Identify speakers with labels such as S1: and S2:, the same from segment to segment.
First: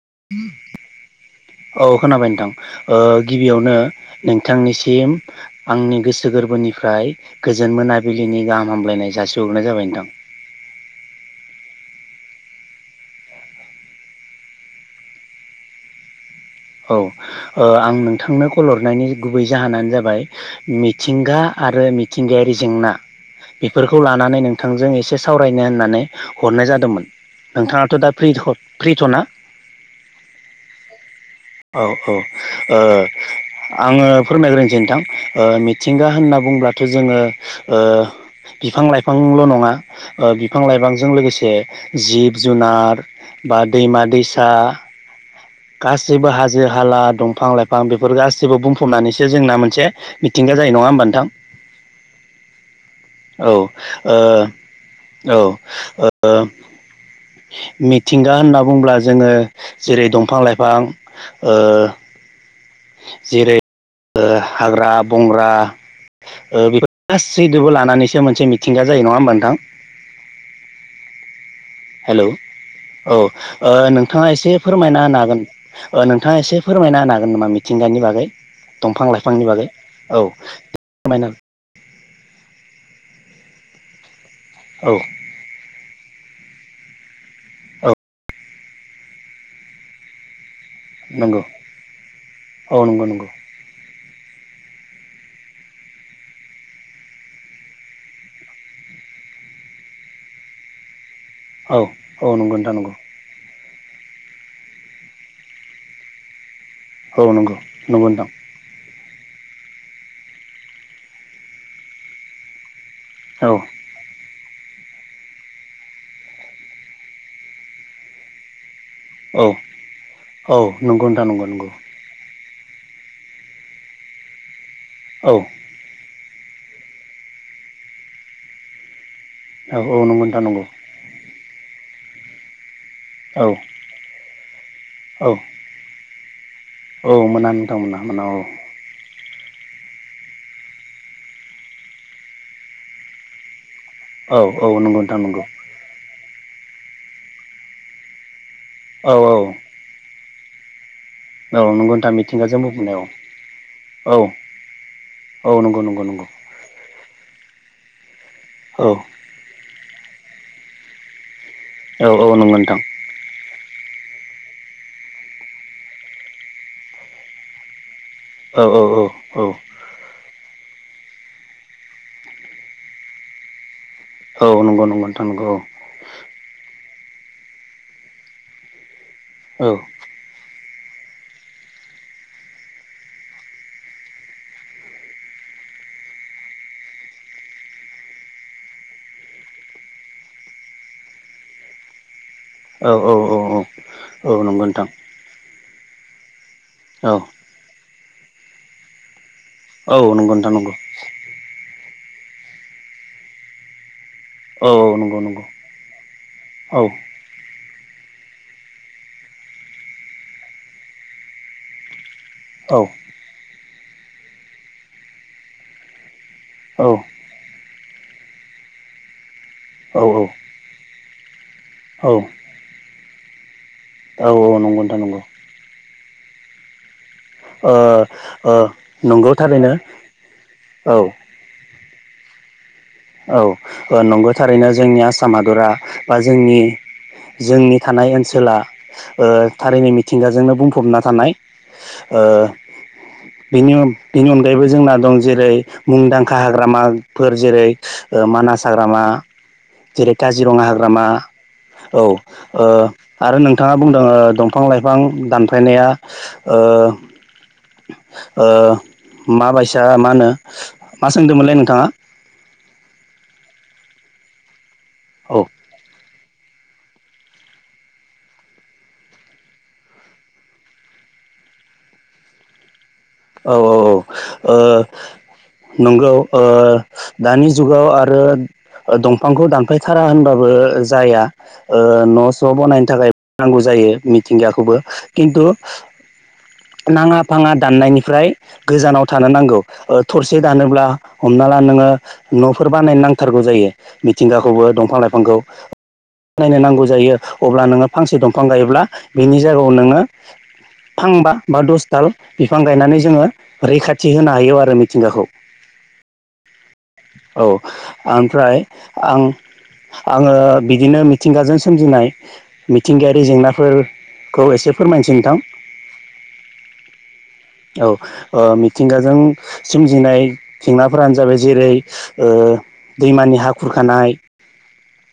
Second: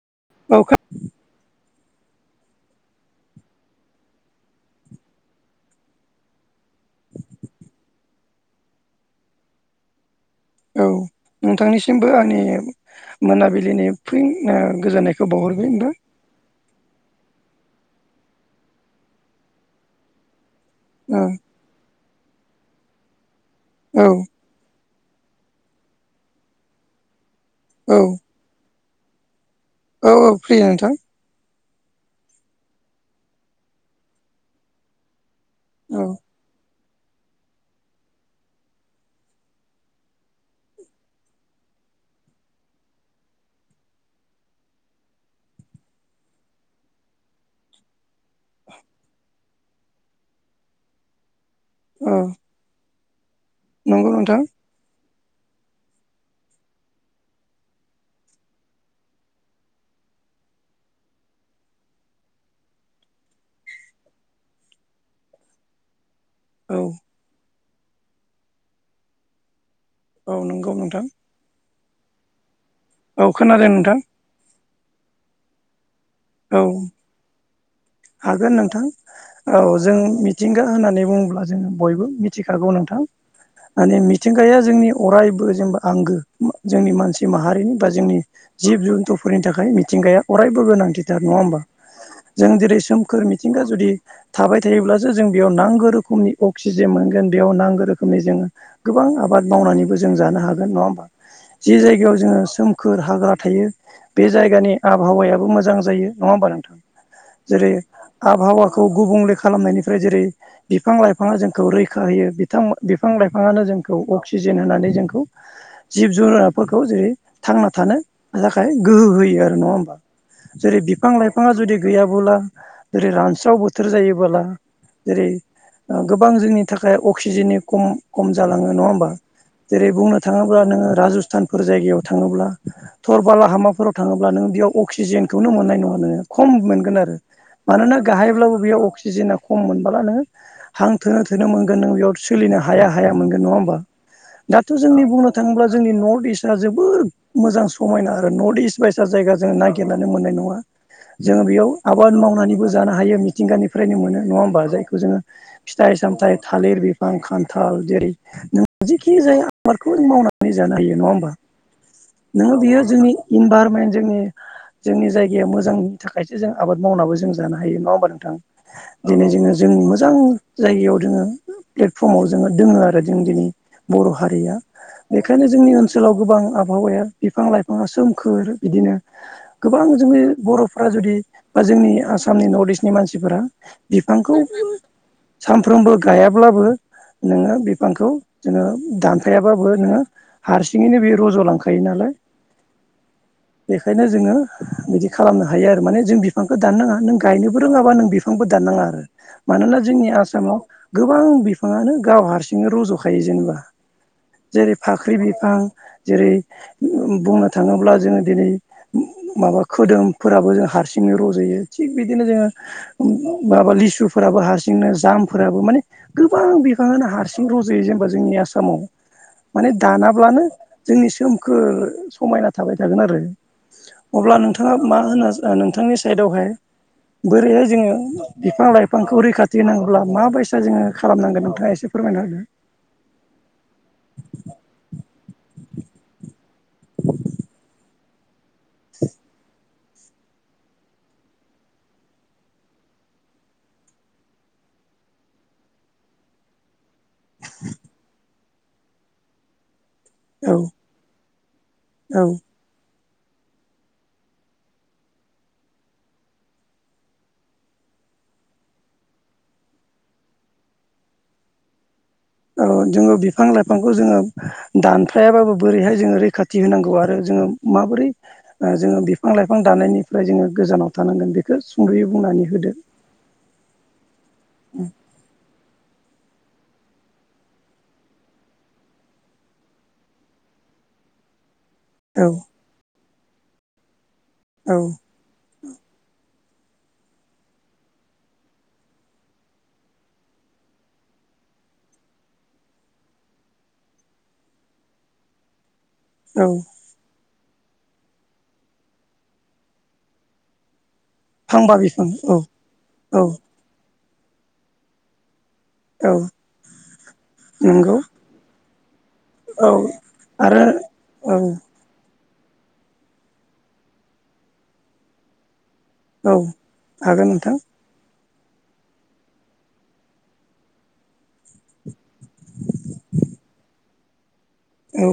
S1: [unintelligible]
S2: औ खोनाबाय नोंथां गिबियावनो नोंथांनिसिम आंनि गोसो गोरबोनि निफ्राय गोजोन मोनाबिलिनि गाहाम हामलायनाय जासिहरनाय जाबाय नोंथां।
S1: औ। नोंथांनिसिमबो आंनि मोनाबिलिनि फिन ओ गोजोननायखौ बावहरबाय नोंथां
S2: औ ओ आं नोंथांनो कल हरनायनि गुबै जाहोनानो जाबाय
S1: औ
S2: मिथिंगा आरो मिथिंगायारि जेंना बेफोरखौ
S1: औ
S2: लानानै नोंथांजों एसे एसे सावरायनो होननानै हरनाय जादोंमोन
S1: औ
S2: नोंथाङाथ' दा फ्रि फ्रिथ'ना
S1: औ औ फ्रि नोंथां।
S2: औ औ ओ आङो फोरमायग्रोनसै नोंथां। ओ
S1: औ
S2: मिथिंगा होनना बुंब्लाथ' जोङो ओ बिफां लाइफांल' नङा ओ बिफां लाइफांजों लोगोसे जिब जुनार बा दैमा दैसा गासैबो हाजो हाला दंफां लाइफां बेफोर गासैबो बुंफबनानैसो जोंना मोनसे मिथिंगा जायो नङा होमबा नोंथां?
S1: औ
S2: औ
S1: नंगौ नोंथां
S2: ओ औ ओ मिथिंगा होनना बुंङोब्ला जोङो जेरै दं फां लाइफां ओ जेरै हाग्रा बंग्रा ओ
S1: औ
S2: बेफोर गासै खौबो लानानैसो मोनसे मिथिंगा जायो नङा होमबा नोंथां?
S1: औ नंगौ नोंथां।
S2: हेल' औ
S1: औ खोनादों
S2: ओ
S1: नोंथां
S2: नोंथाङा एसे फोरमायना होनो हागोन। ओ नोंथाङा एसे
S1: औ
S2: फोरमायना होनो हागोन नामा मिथिंगानि बागै
S1: हागोन नोंथां
S2: दंफां लाइ
S1: औ जों मिथिंगा होननानै बुङोब्ला जोङो बयबो मिथिखागौ नों थां माने मिथिंगाया जोंनि
S2: औ
S1: अरायबो जेनेबा आंगो जोंनि मानसि माहारिनि बा
S2: औ
S1: जोंनि जिब जुन्थुफोरनि थाखाय मिथिंगाया अरायबो गोनां। नङा
S2: नंगौ
S1: होमबा जों जेरै
S2: औ नंगौ
S1: सोमखोर
S2: नंगौ
S1: मिथिंगा जुदि थाबाय थायोब्लासो जों बेयाव नांगौ रोखोमनि अक्सिजेन मोनगोन बेयाव नांगौ रोखोमनि जोङो गोबां आबाद आबाद मावनानैबो जों जानो हागोन नङा होमबा? जि
S2: औ
S1: जायगायाव
S2: औ
S1: जोङो
S2: नंगौ नोंथां नंगौ
S1: सोमखोर हाग्रा थायो बे जायगानि आबहावायाबो मोजां जायो नङा होमबा नोंथां
S2: औ नंगौ
S1: जेरै
S2: नंगौ नोंथां
S1: आबहावाखौ गुबुंले खालामनायनिफ्राय जेरै बिफां लाइफाङा जोंखौ रैखा होयो बिथांमो बिफां
S2: औ
S1: लाइफाङानो जोंखौ अक्सि सिजोन होननानै जोंखौ जिब जुनारफोरखौ जेरै थांना थानो थाखाय गोहो होयो
S2: औ
S1: आरो नङा होमबा
S2: औ
S1: जेरै
S2: नंगौ
S1: बिफां
S2: नोंथां नंगौ
S1: लाइफाङा
S2: नंगौ
S1: जुदि गैयाबोला जेरै रानस्राव बोथोर जायोबोला जेरै
S2: औ
S1: ओ गोब बां जोंनि थाखाय अक्सिजेननि खम खम जालाङो नङा होमबा?
S2: औ
S1: जेरै
S2: औ
S1: बुंनो
S2: नंगौ नोंथां
S1: थाङोब्ला
S2: नंगौ
S1: नोङो राजस्थानफोर जायगायाव थाङोब्ला थरबाला
S2: औ
S1: हामाफोराव थाङोब्ला नों बेयाव
S2: औ
S1: अक्सिजेनखौनो मोननाय नङा नोङो। खम मोनगोन
S2: औ
S1: आरो
S2: मोना नोंथां
S1: मानोना
S2: मोना मोना औ
S1: गाहायब्लाबो बेयाव अक्सिजेना खम मोनबोला नोङो हां थोनो थोनो मोनगोन नों बेयाव सोलिनो हाया हाया मोनगोन नङा होमबा?
S2: औ औ
S1: दाथ'
S2: नंगौ
S1: जोंनि
S2: नोंथां
S1: बुंनो
S2: नंगौ
S1: थाङोब्ला जोंनि नर्थ इस्टआ जोबोद मोजां समायना आरो नर्थ इस्ट बायसा
S2: औ
S1: जायगा
S2: औ
S1: जोङो नागिरनानै मोननाय नङा। जोङो
S2: औ
S1: बेयाव
S2: नंगौ नोंथां
S1: आबाद
S2: मिथिंगाजों
S1: मावनानैबो जानो
S2: बुंफबनाय औ
S1: हायो मिथिंगानिफ्रायनो
S2: औ
S1: मोनो नङा होमबा जायखौ जोङो
S2: औ नंगौ
S1: फिथाइ थाइ
S2: नंगौ नंगौ
S1: सामथायाइ थालिर बिफां खान थाल जेरै नों
S2: औ
S1: जिखि जाया आबादखौ मावनानै जानो हायो नङा होमबा?
S2: औ औ नंगौ
S1: नोङो
S2: नोंथां
S1: बेयो जोंनि इनभारमेन्ट जोंनि जोंनि जायगाया मोजांनि थाखायसो जों आबाद मावनाबो जों जानो हायो नङा होनोमबा नों थां
S2: औ औ औ
S1: दिनै जोङो
S2: औ
S1: जों मोजां जायगायाव जोङो प्लेटफर्माव जोङो दोङो आरो जों दिनै बर'
S2: औ
S1: हारिया
S2: नंगौ नंगौ नोंथां
S1: बेखायनो
S2: नंगौ
S1: जोंनि ओनसोलाव गोबां आबहावाया बिफां लाइफाङा सोमखोर बिदिनो
S2: औ
S1: गोबां जोंनि बर' फोरा जुदि बा जोंनि आसामनि नर्थ इस्टनि मानसिफोरा बिफांखौ सानफ्रोमबो गायाब्लाबो नोङो बिफांखौ जोङो दानफायाबाबो नोङो हारसिङैनो बे रज'लांखायो नालाय
S2: औ औ
S1: बेखायनो
S2: औ
S1: जोङो
S2: औ औ नंगौ नोंथां
S1: बिदि खालामनो हायो आरो माने जों बिफांखौ दाननाङा
S2: औ
S1: नों गायनोबो रोङाबा नों बिफांबो दाननाङा आरो। मानोना
S2: औ
S1: जोंनि
S2: नंगौ नोंथां
S1: आसामाव
S2: नंगौ
S1: गोबां बिफाङानो गाव हारसिं रज'खायो जेनेबा।
S2: औ
S1: जेरै
S2: औ
S1: फाख्रि
S2: नंगौ नंगौ
S1: बिफां जेरै
S2: औ
S1: बुंनो थाङोब्ला जोङो दिनै माबा खोदोमफोराबो जों हारसिङै रज'यो थिग बिदिनो जोङो
S2: औ
S1: माबा लि गसुफोराबो हारसिंनो जामफोराबो माने गोबां
S2: औ
S1: बिफाङानो हारसिं रज'यो जों जोंनि आसामाव मान
S2: औ
S1: दानाब्लानो जोंनि खोर समायना थाबाय थागोन आरो। अब्ला
S2: औ
S1: नोंथाङा
S2: नंगौ नोंथां
S1: मा
S2: नंगौ
S1: होनो नोंथांनि साइदआवहाय बोरैहाय जोङो
S2: ओ ओ
S1: बिफां लाइफांखौ
S2: नंगौ
S1: रैखाथि
S2: थारैनो
S1: होनांगौब्ला माबायसा जोङो
S2: औ
S1: खालामनांगोन नोंथाङा एसे फोरमानाहोदो।
S2: औ नंगौ थारैनो जोंनि आसाम हादरा बा जोंनि जोंनि था थानाय ओनसोला ओ थारैनो मिथिंगाजोंनो बुंफबना थानाय ओ। बि बिनि अनगायैबो जोंना दं जेरै मुंदांखा हाग्रामाफोर जेरै मानास हाग्रामा जेरै
S1: औ
S2: काजिरङा हाग्रामा औ ओ। आरो नोंथाङा बुंदों दंफां लाइफां दानफायनाया ओ। ओ माबायसा मा होनो मा सोंदोंमोनलै नोंथाङा।
S1: औ जोङो बिफां लाइफांखौ जोङो
S2: औ
S1: दानफायाबाबो बोरैहाय जोङो रैखाथि फि होनोनांगौ आरो जोङो माबोरै जोङो बिफां लाइफां दानायनिफ्राय जोङो गोजानाव थानांगोन बेखौ सुंद'यै बुंनानै होदो
S2: औ औ औ नंगौ। ओ दानि जुगाव आरो। दंफांखौ दानफायथारा होनबाबो जाया। ओ न'
S1: औ
S2: स' बानायनो थाखाय नांगौ जायो मिथिंगाखौबो
S1: औ
S2: खिन्थु नाङा फाङा दान्नायनि फ्राय गोजानाव थानो नांगौ थरसे दानोब्ला हमना ला नोङो न'फोर बानाय नांथारगौ जायो मिथिंगाखौबो दंफां लाइफांखौ
S1: औ
S2: नायनो नांगौ जायो। अब्ला नोङो फांसे दंफां गायोब्ला बिनि जायगायाव नोङो फांबा बा दस दाल
S1: बिफां औ
S2: बिफां गायनानै
S1: औ
S2: जोङो रैखाथि होनो हायो आरो मिथिंगाखौ
S1: औ।
S2: औ
S1: नंगौ
S2: ओमफ्राय आं
S1: औ
S2: आङो
S1: आरो
S2: बिदिनो
S1: औ
S2: मिथिंगाजों सोमजिनाय मिथिंगायारि जेंनाफोरखौ एसे फोरमायसै नोंथां।
S1: औ हागोन नोंथां।
S2: औ ओ मिथिंगाजों सोमजिनाय जेंनाफोरानो जाबाय जेरै ओ। दैमानि हा खुरखानाय।
S1: औ।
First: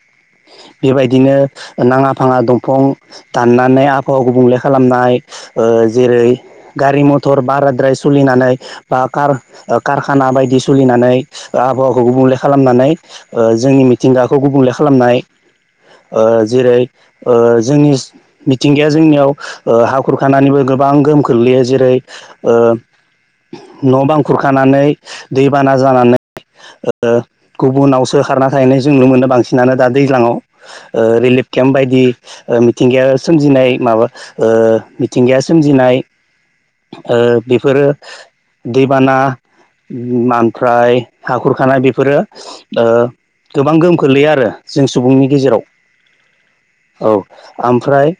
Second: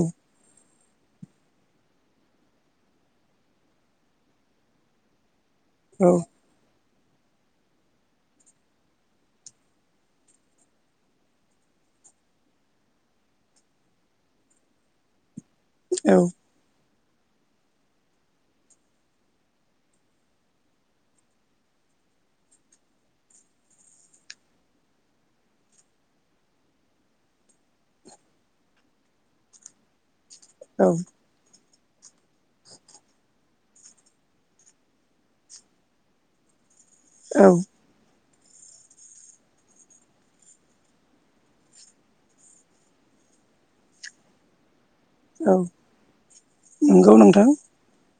S2: बेबायदिनो नाङा फाङा दंफां दाननानै आबहावा गुबुंले खालामनाय ओ
S1: औ
S2: जेरै गारि मथर बाराद्राय सोलिनानै बा कार- कारखाना बायदि सोलिनानै आबहावाखौ गुबुंले खालामनानै ओ जोंनि मिथिंगाखौ गुबुंले खालाम। खालामनाय
S1: औ
S2: ओ जेरै ओ जोंनि मिथिंगाया जोंनियाव ओ हा खुरखानानैबो गोबां गोहोम खोख्लैयो जेरै ओ न' बां खुरखानानै दैबाना जानानै ओ गुबुनावसो खारना थाहैनाय जों नुनो मोनो बांसिन बिनानो दा दैज्लाङाव
S1: औ
S2: ओ रिलिफ केम्प बायदि मिथिंगाया सोमजिनाय माबा मिथिंगाया सोमजिनाय
S1: [inaudible]
S2: ओ
S1: औ
S2: बेफोरो दैबाना मफ्राय हाखरखानाय बेफोरो गोबां गोहोम ख्लैया आरो जों सुबुंनि
S1: औ
S2: गेजेराव
S1: नंगौ
S2: औ
S1: नोंथां
S2: ओमफ्राय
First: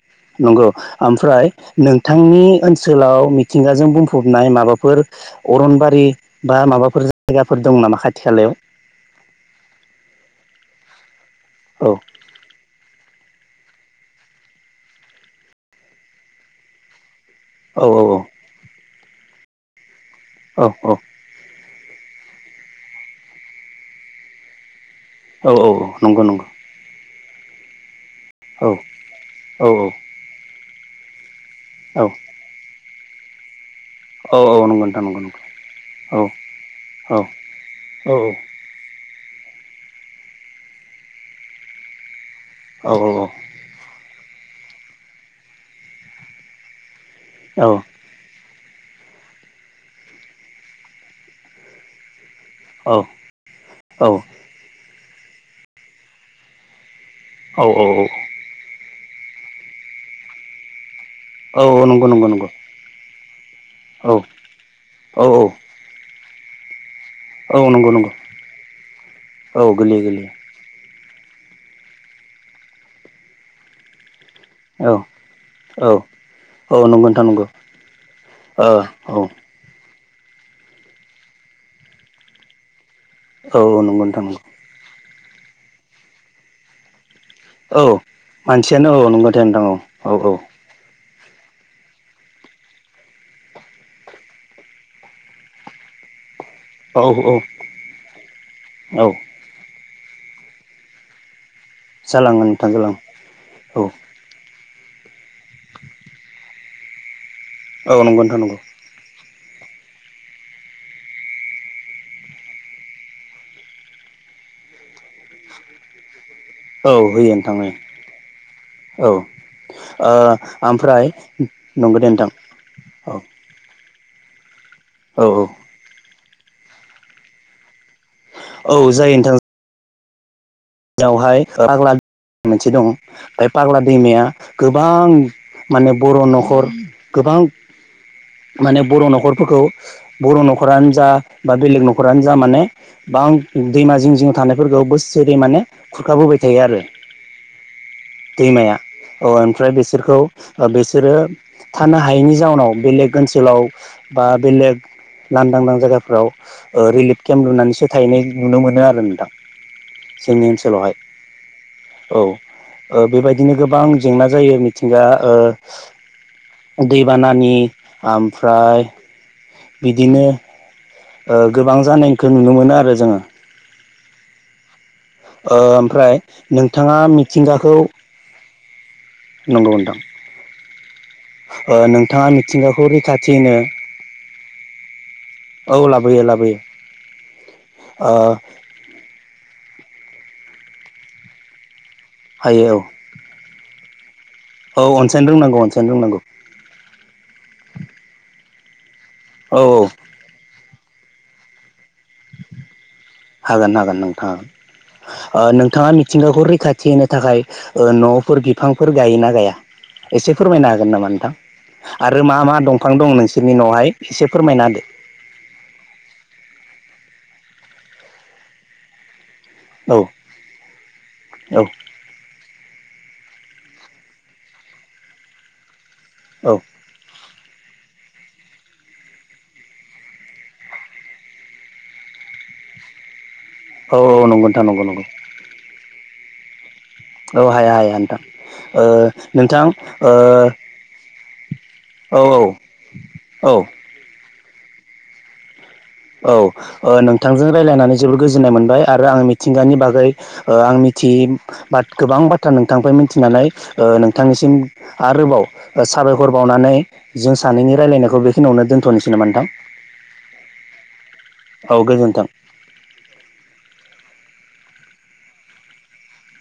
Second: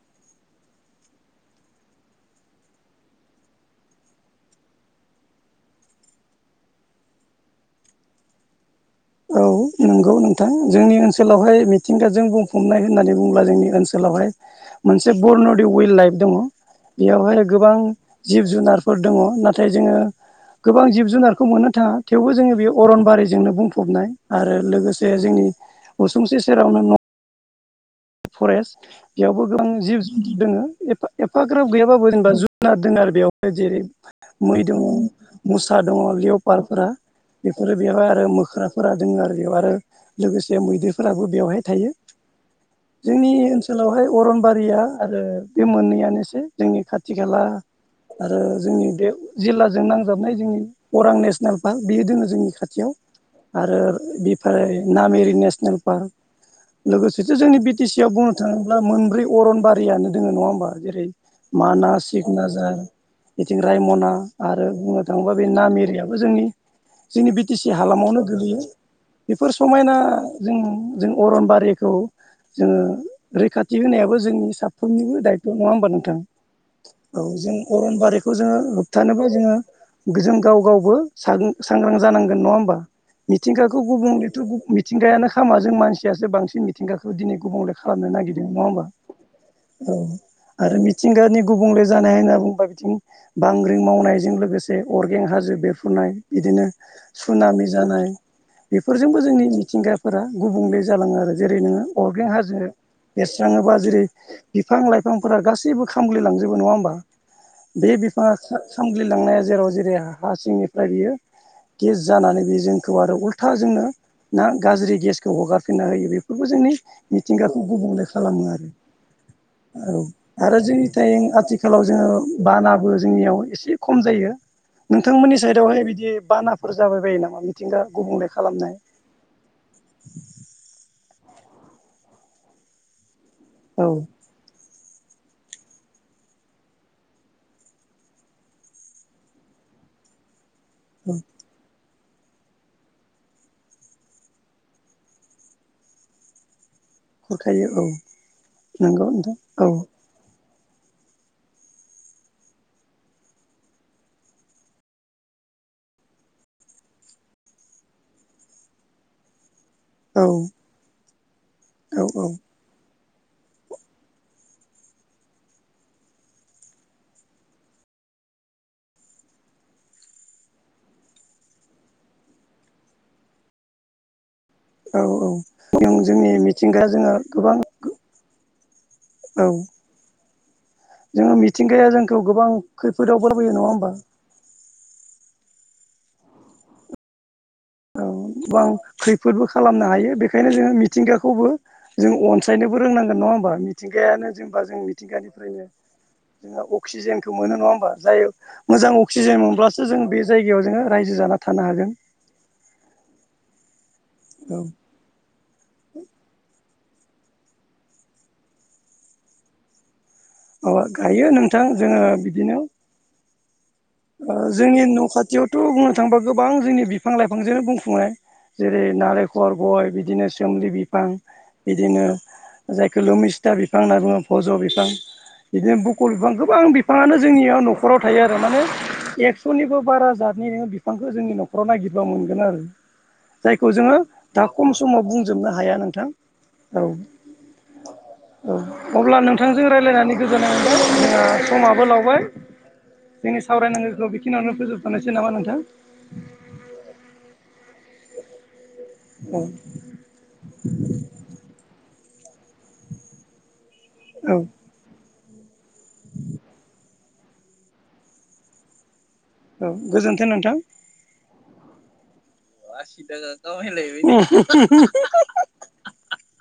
S2: नंगौ ओमफ्राय नोंथांनि ओनसोलाव मिथिंगाजों बुंफबनाय माबाफोर अरनबारि बा माबाफोर जायगाफोर दं नामा खाथि खालायाव?
S1: औ नंगौ नोंथां। जोंनि ओनसोलावहाय
S2: औ
S1: मिथिंगाजों बुंफबनाय होननानै बुंब्ला जोंनि ओनसोलावहाय मोनसे बरन'दि विल्ड लाइफ दङ। बेयावहाय गोबां
S2: औ
S1: जिब जुनारफोर दङ। नाथाय जोङो
S2: औ
S1: गोबां
S2: औ
S1: जिब जुनारखौ मोननो थाङा। थेवबो जोनि बेयो अरनबारिजोंनो बुंफबनाय आरो लोगोसे से जोंनि
S2: औ औ नंगौ
S1: उसुंसे
S2: नंगौ
S1: सेरावनो न
S2: औ
S1: फरेस्ट एयावबो गोबां
S2: औ
S1: जिब जुनतु दोङो। एपा एप एपाग्राब
S2: औ
S1: गैयाबाबो जेनबा जुनार दोङो आरो बेयावहाय जेरै
S2: औ औ
S1: मै
S2: नंगौ
S1: दङ,
S2: नोंथां नंगौ
S1: मुसा दङ
S2: नंगौ औ
S1: लेवपारफोरा।
S2: औ
S1: बेफोरो
S2: औ
S1: बेवहाय आरो मोख्राफोरा दोङो आरो बेयाव आरो लोगोसे मैदेरफोराबो बेवहाय थायो। जोंनि ओनसोलावहाय अरनबारिया आरो बे मोननैयानोसै। जोंनि खा थि खाला
S2: औ औ
S1: आरो जोंनि बे जिल्लाजों नांजाबनाय जोंनि अरां नेसनेल पार्क बेयो दोङो जोंनि खाथियाव आरो बेफ्राय नामेरि नेसनेल पार्क लोगोसे से जोंनि
S2: औ
S1: बि टि सि आव
S2: औ
S1: बुंनो थाङोब्ला मोनब्रै अरनबारियानो दोङो नङा होमबा जेरै
S2: औ
S1: मानास,
S2: नंगौ नंगौ नंगौ
S1: सिकनाझार बेथिं रायमना
S2: औ
S1: आरो बुंनो
S2: औ
S1: थाङोबा बे नामेरियाबो जोंनि जोंनि बि टि सि
S2: औ नंगौ नंगौ
S1: हालामावनो गोलैयो। बेफोर
S2: औ
S1: समायना
S2: गोरलैयो गोरलैयो
S1: जों जों अरनबारिखौ जोङो रैखाथि होनायाबो जोंनि
S2: औ
S1: साफ्रोमनिबो दायथ', नङा
S2: औ
S1: होमबा नोंथां?
S2: नंगौ
S1: औ
S2: नोंथां नंगौ
S1: जों अरनबारिखौ जोङो
S2: औ औ
S1: होबथानोबा जोङो जों गाव गावबो सां-सांग्रां जानांगोन, नङा होमबा?
S2: औ
S1: मिथिंगाखौ
S2: नंगौ नोंथौ
S1: गुबुंलेथ'
S2: नंगौ
S1: मिथिंगायानो खामा जों मानसियासो बांसिन मिथिंगा खौ दिनै गुबुंले
S2: औ
S1: खालामनो नागिरदों नङा होमबा
S2: मानसियानो औ नंगौ दे नोंथां
S1: औ आरो मि थिंगानि गुबुंले जानाय होनना बुंबा बिथिं बांग्रिं मावनायजों लोगोसे अर्गें हाजो बेरफ्रुनाय। बिदिनो
S2: औ औ
S1: सुनामि जानाय
S2: औ
S1: बेफोरजोंबो जोंनि मिथिंगा फोरा गुबुंले जालाङो आरो। जेरै नोङो अर्गें
S2: जालाङो
S1: हाजो
S2: नोंथां जालाङो
S1: एरस्राङोबा जेरै
S2: औ
S1: बिफां लाइफांफोरा गासैबो खामग्लिलांजोबो नङा होमबा? बे
S2: औ नंगौ
S1: बिफाङा
S2: नोंथां नंगौ
S1: खा-खामग्लिलांनाया जेराव जेरै हा सिंनिफ्राय बियो गेस जानानै बे जोंखौ आरो उल्था जोंनो ना गाज्रि गेसखौ हगारफिनना होयो। बे बेफोरबो जोंनि
S2: औ होयो नोंथां
S1: मिथिंगाखौ
S2: औ
S1: गुबुंले खालामो आरो।
S2: औ
S1: औ आरो जोंनि
S2: ओमफ्राय
S1: टाइम आथिखालाव
S2: नंगौ दे
S1: जोङो
S2: नोंथां
S1: बानाबो
S2: औ
S1: जोंनियाव एसे खम जायो।
S2: औ
S1: नोंथांमोननि साइदावहाय बिदि बानाफोर जाबाय बायो नामा मिथिंगा गुबुंले खालामनाय।
S2: औ बेवहाय पाग्ला मोनसे दं। बे पाग्ला
S1: औ
S2: दैमाया गोब बां माने बर' न'खर गोबां माने बर' न'खरफोरखौ बर' न'खरानो जा बा बेलेग न' खरानो जा माने बां दैमा जिं जिं थानायफोरखौ बोसोरे माने खुरखाबोबाय थायो आरो।
S1: हरखायो औ
S2: दैमाया
S1: नंगौ
S2: अह
S1: नोंथां औ
S2: ओमफ्राय बिसोरखौ? ओ बिसोरो थानो हायैनि जाउनाव बेलेग ओनसोलाव बा बेलेग लांदांदां जायगाफोराव ओ रिलिप केम्प लुनानैसो थाहैनाय नुनो मोनो आरो नोंथां।
S1: औ।
S2: सोलावहाय औ। ओ बेबायदिनो गोबां जेंना जायो मिथिंगा ओ दैबानानि आमफ्राय बिदिनो ओ गोबां जानायखो नुनो मोनो आरो जोङो।
S1: औ औ
S2: ओ
S1: जों
S2: ओमफ्राय
S1: जोंनि मिथिंगाया
S2: नोंथाङा
S1: जोङो गोबां
S2: मिथिंगाखौ
S1: औ
S2: नंगौ नोंथां।
S1: जोङो
S2: ओ
S1: मिथिंगाया जोंखौ
S2: नोंथाङा
S1: गोबां
S2: मिथिंगाखौ
S1: खैफोदावबो
S2: रैखाथि
S1: लाबोयो
S2: होनो
S1: नङा होमबा
S2: [inaudible] औ लाबोयो लाबोयो।
S1: औ
S2: ओ
S1: गोबां खैफोदबो खालामनो हायो बेखायनो जोङो मिथिंगाखौबो जों
S2: हायो औ
S1: अनसायनोबो रोंनांगोन नङा होमबा मिथिंगायानो जेनबा जों
S2: औ अनसायनो रोंनांगौ
S1: मिथिंगानिफ्रायनो
S2: अनसायनो रोंनांगौ
S1: जों अक्सिजेनखौ मोनो नङा होनबा जाय मोजां अक्सिजेन
S2: औ औ
S1: मोनब्लासो जों बे जायगायाव जोङो रायजो जाना थानो हागोन।
S2: होगोन हागोन नोंथां।
S1: औ
S2: ओ नोंथाङा मिथिंगाखौ रैखा थि होनो थाखाय ओ न'फोर बिफांफोर गायोना गाया? एसे फोरमायनो
S1: माबा
S2: हागोन नामा
S1: गायो
S2: नोंथां
S1: जोङो
S2: आरो मा मा
S1: बिदिनो
S2: दमफां दं नोंसोरनि न'हाय?
S1: ओ जोंनि न' खाथियावथ' बुंनो थांबा गोबां जोंनि बिफ फां लाइफांजों बुंफुनाय जेरै नारें खर, गय
S2: होदो औ
S1: बिदिनो सोमलि बिफां
S2: औ
S1: बिदिनो जायखोल' मिस था, बिफां होनना बुङो भज' बिफां बिदिनो बुकल बिफां
S2: औ
S1: गोबां बिफाङानो जोंनियाव न'खराव थायो आरो माने एक्स'निबो बारा जातनि नोङो बिफांखो जोंनि न'खराव नागिरब्ला मोनगोन आरो। जायखौ
S2: औ
S1: जोङो
S2: नंगौ
S1: दा
S2: नोंथां
S1: खम
S2: नंगौ नंगौ
S1: समाव बुंजोबनो हाया नोंथां। औ।
S2: औ हाया हाया नोंथां।
S1: औ
S2: ओ
S1: अब्ला
S2: नोंथां
S1: नोंथांजों रायज्लायनानै गोजोननाय मोनबाय जोंना समाबो लावबाय।
S2: ओ औ
S1: जोंनि
S2: औ
S1: सावरायनांगौखौ बेखिनियावनो फोजोबथ'नोसै नामा नोंथां?
S2: औ ओ नोंथांजों रायलायनानै जोबोर गोजोननाय मोनबाय आरो आं
S1: औ
S2: मिथिंगानि बागै ओ आं मिथियै बा गोबां बाथ्रा नोंथांनिफ्राइ मिथिनानै
S1: औ
S2: नोंथांनिसिम आरोबाव ओ साबायखर बावनानै जों सानैनि रायलायनायखौ बेखिनियावनो दोनथ'नोसै। नामा नोंथां
S1: औ गोजोन्थों नोंथां।
S2: औ गोजोन्थों।
S1: आसि दोङो गावलायलायबाय थायो। [unintelligible]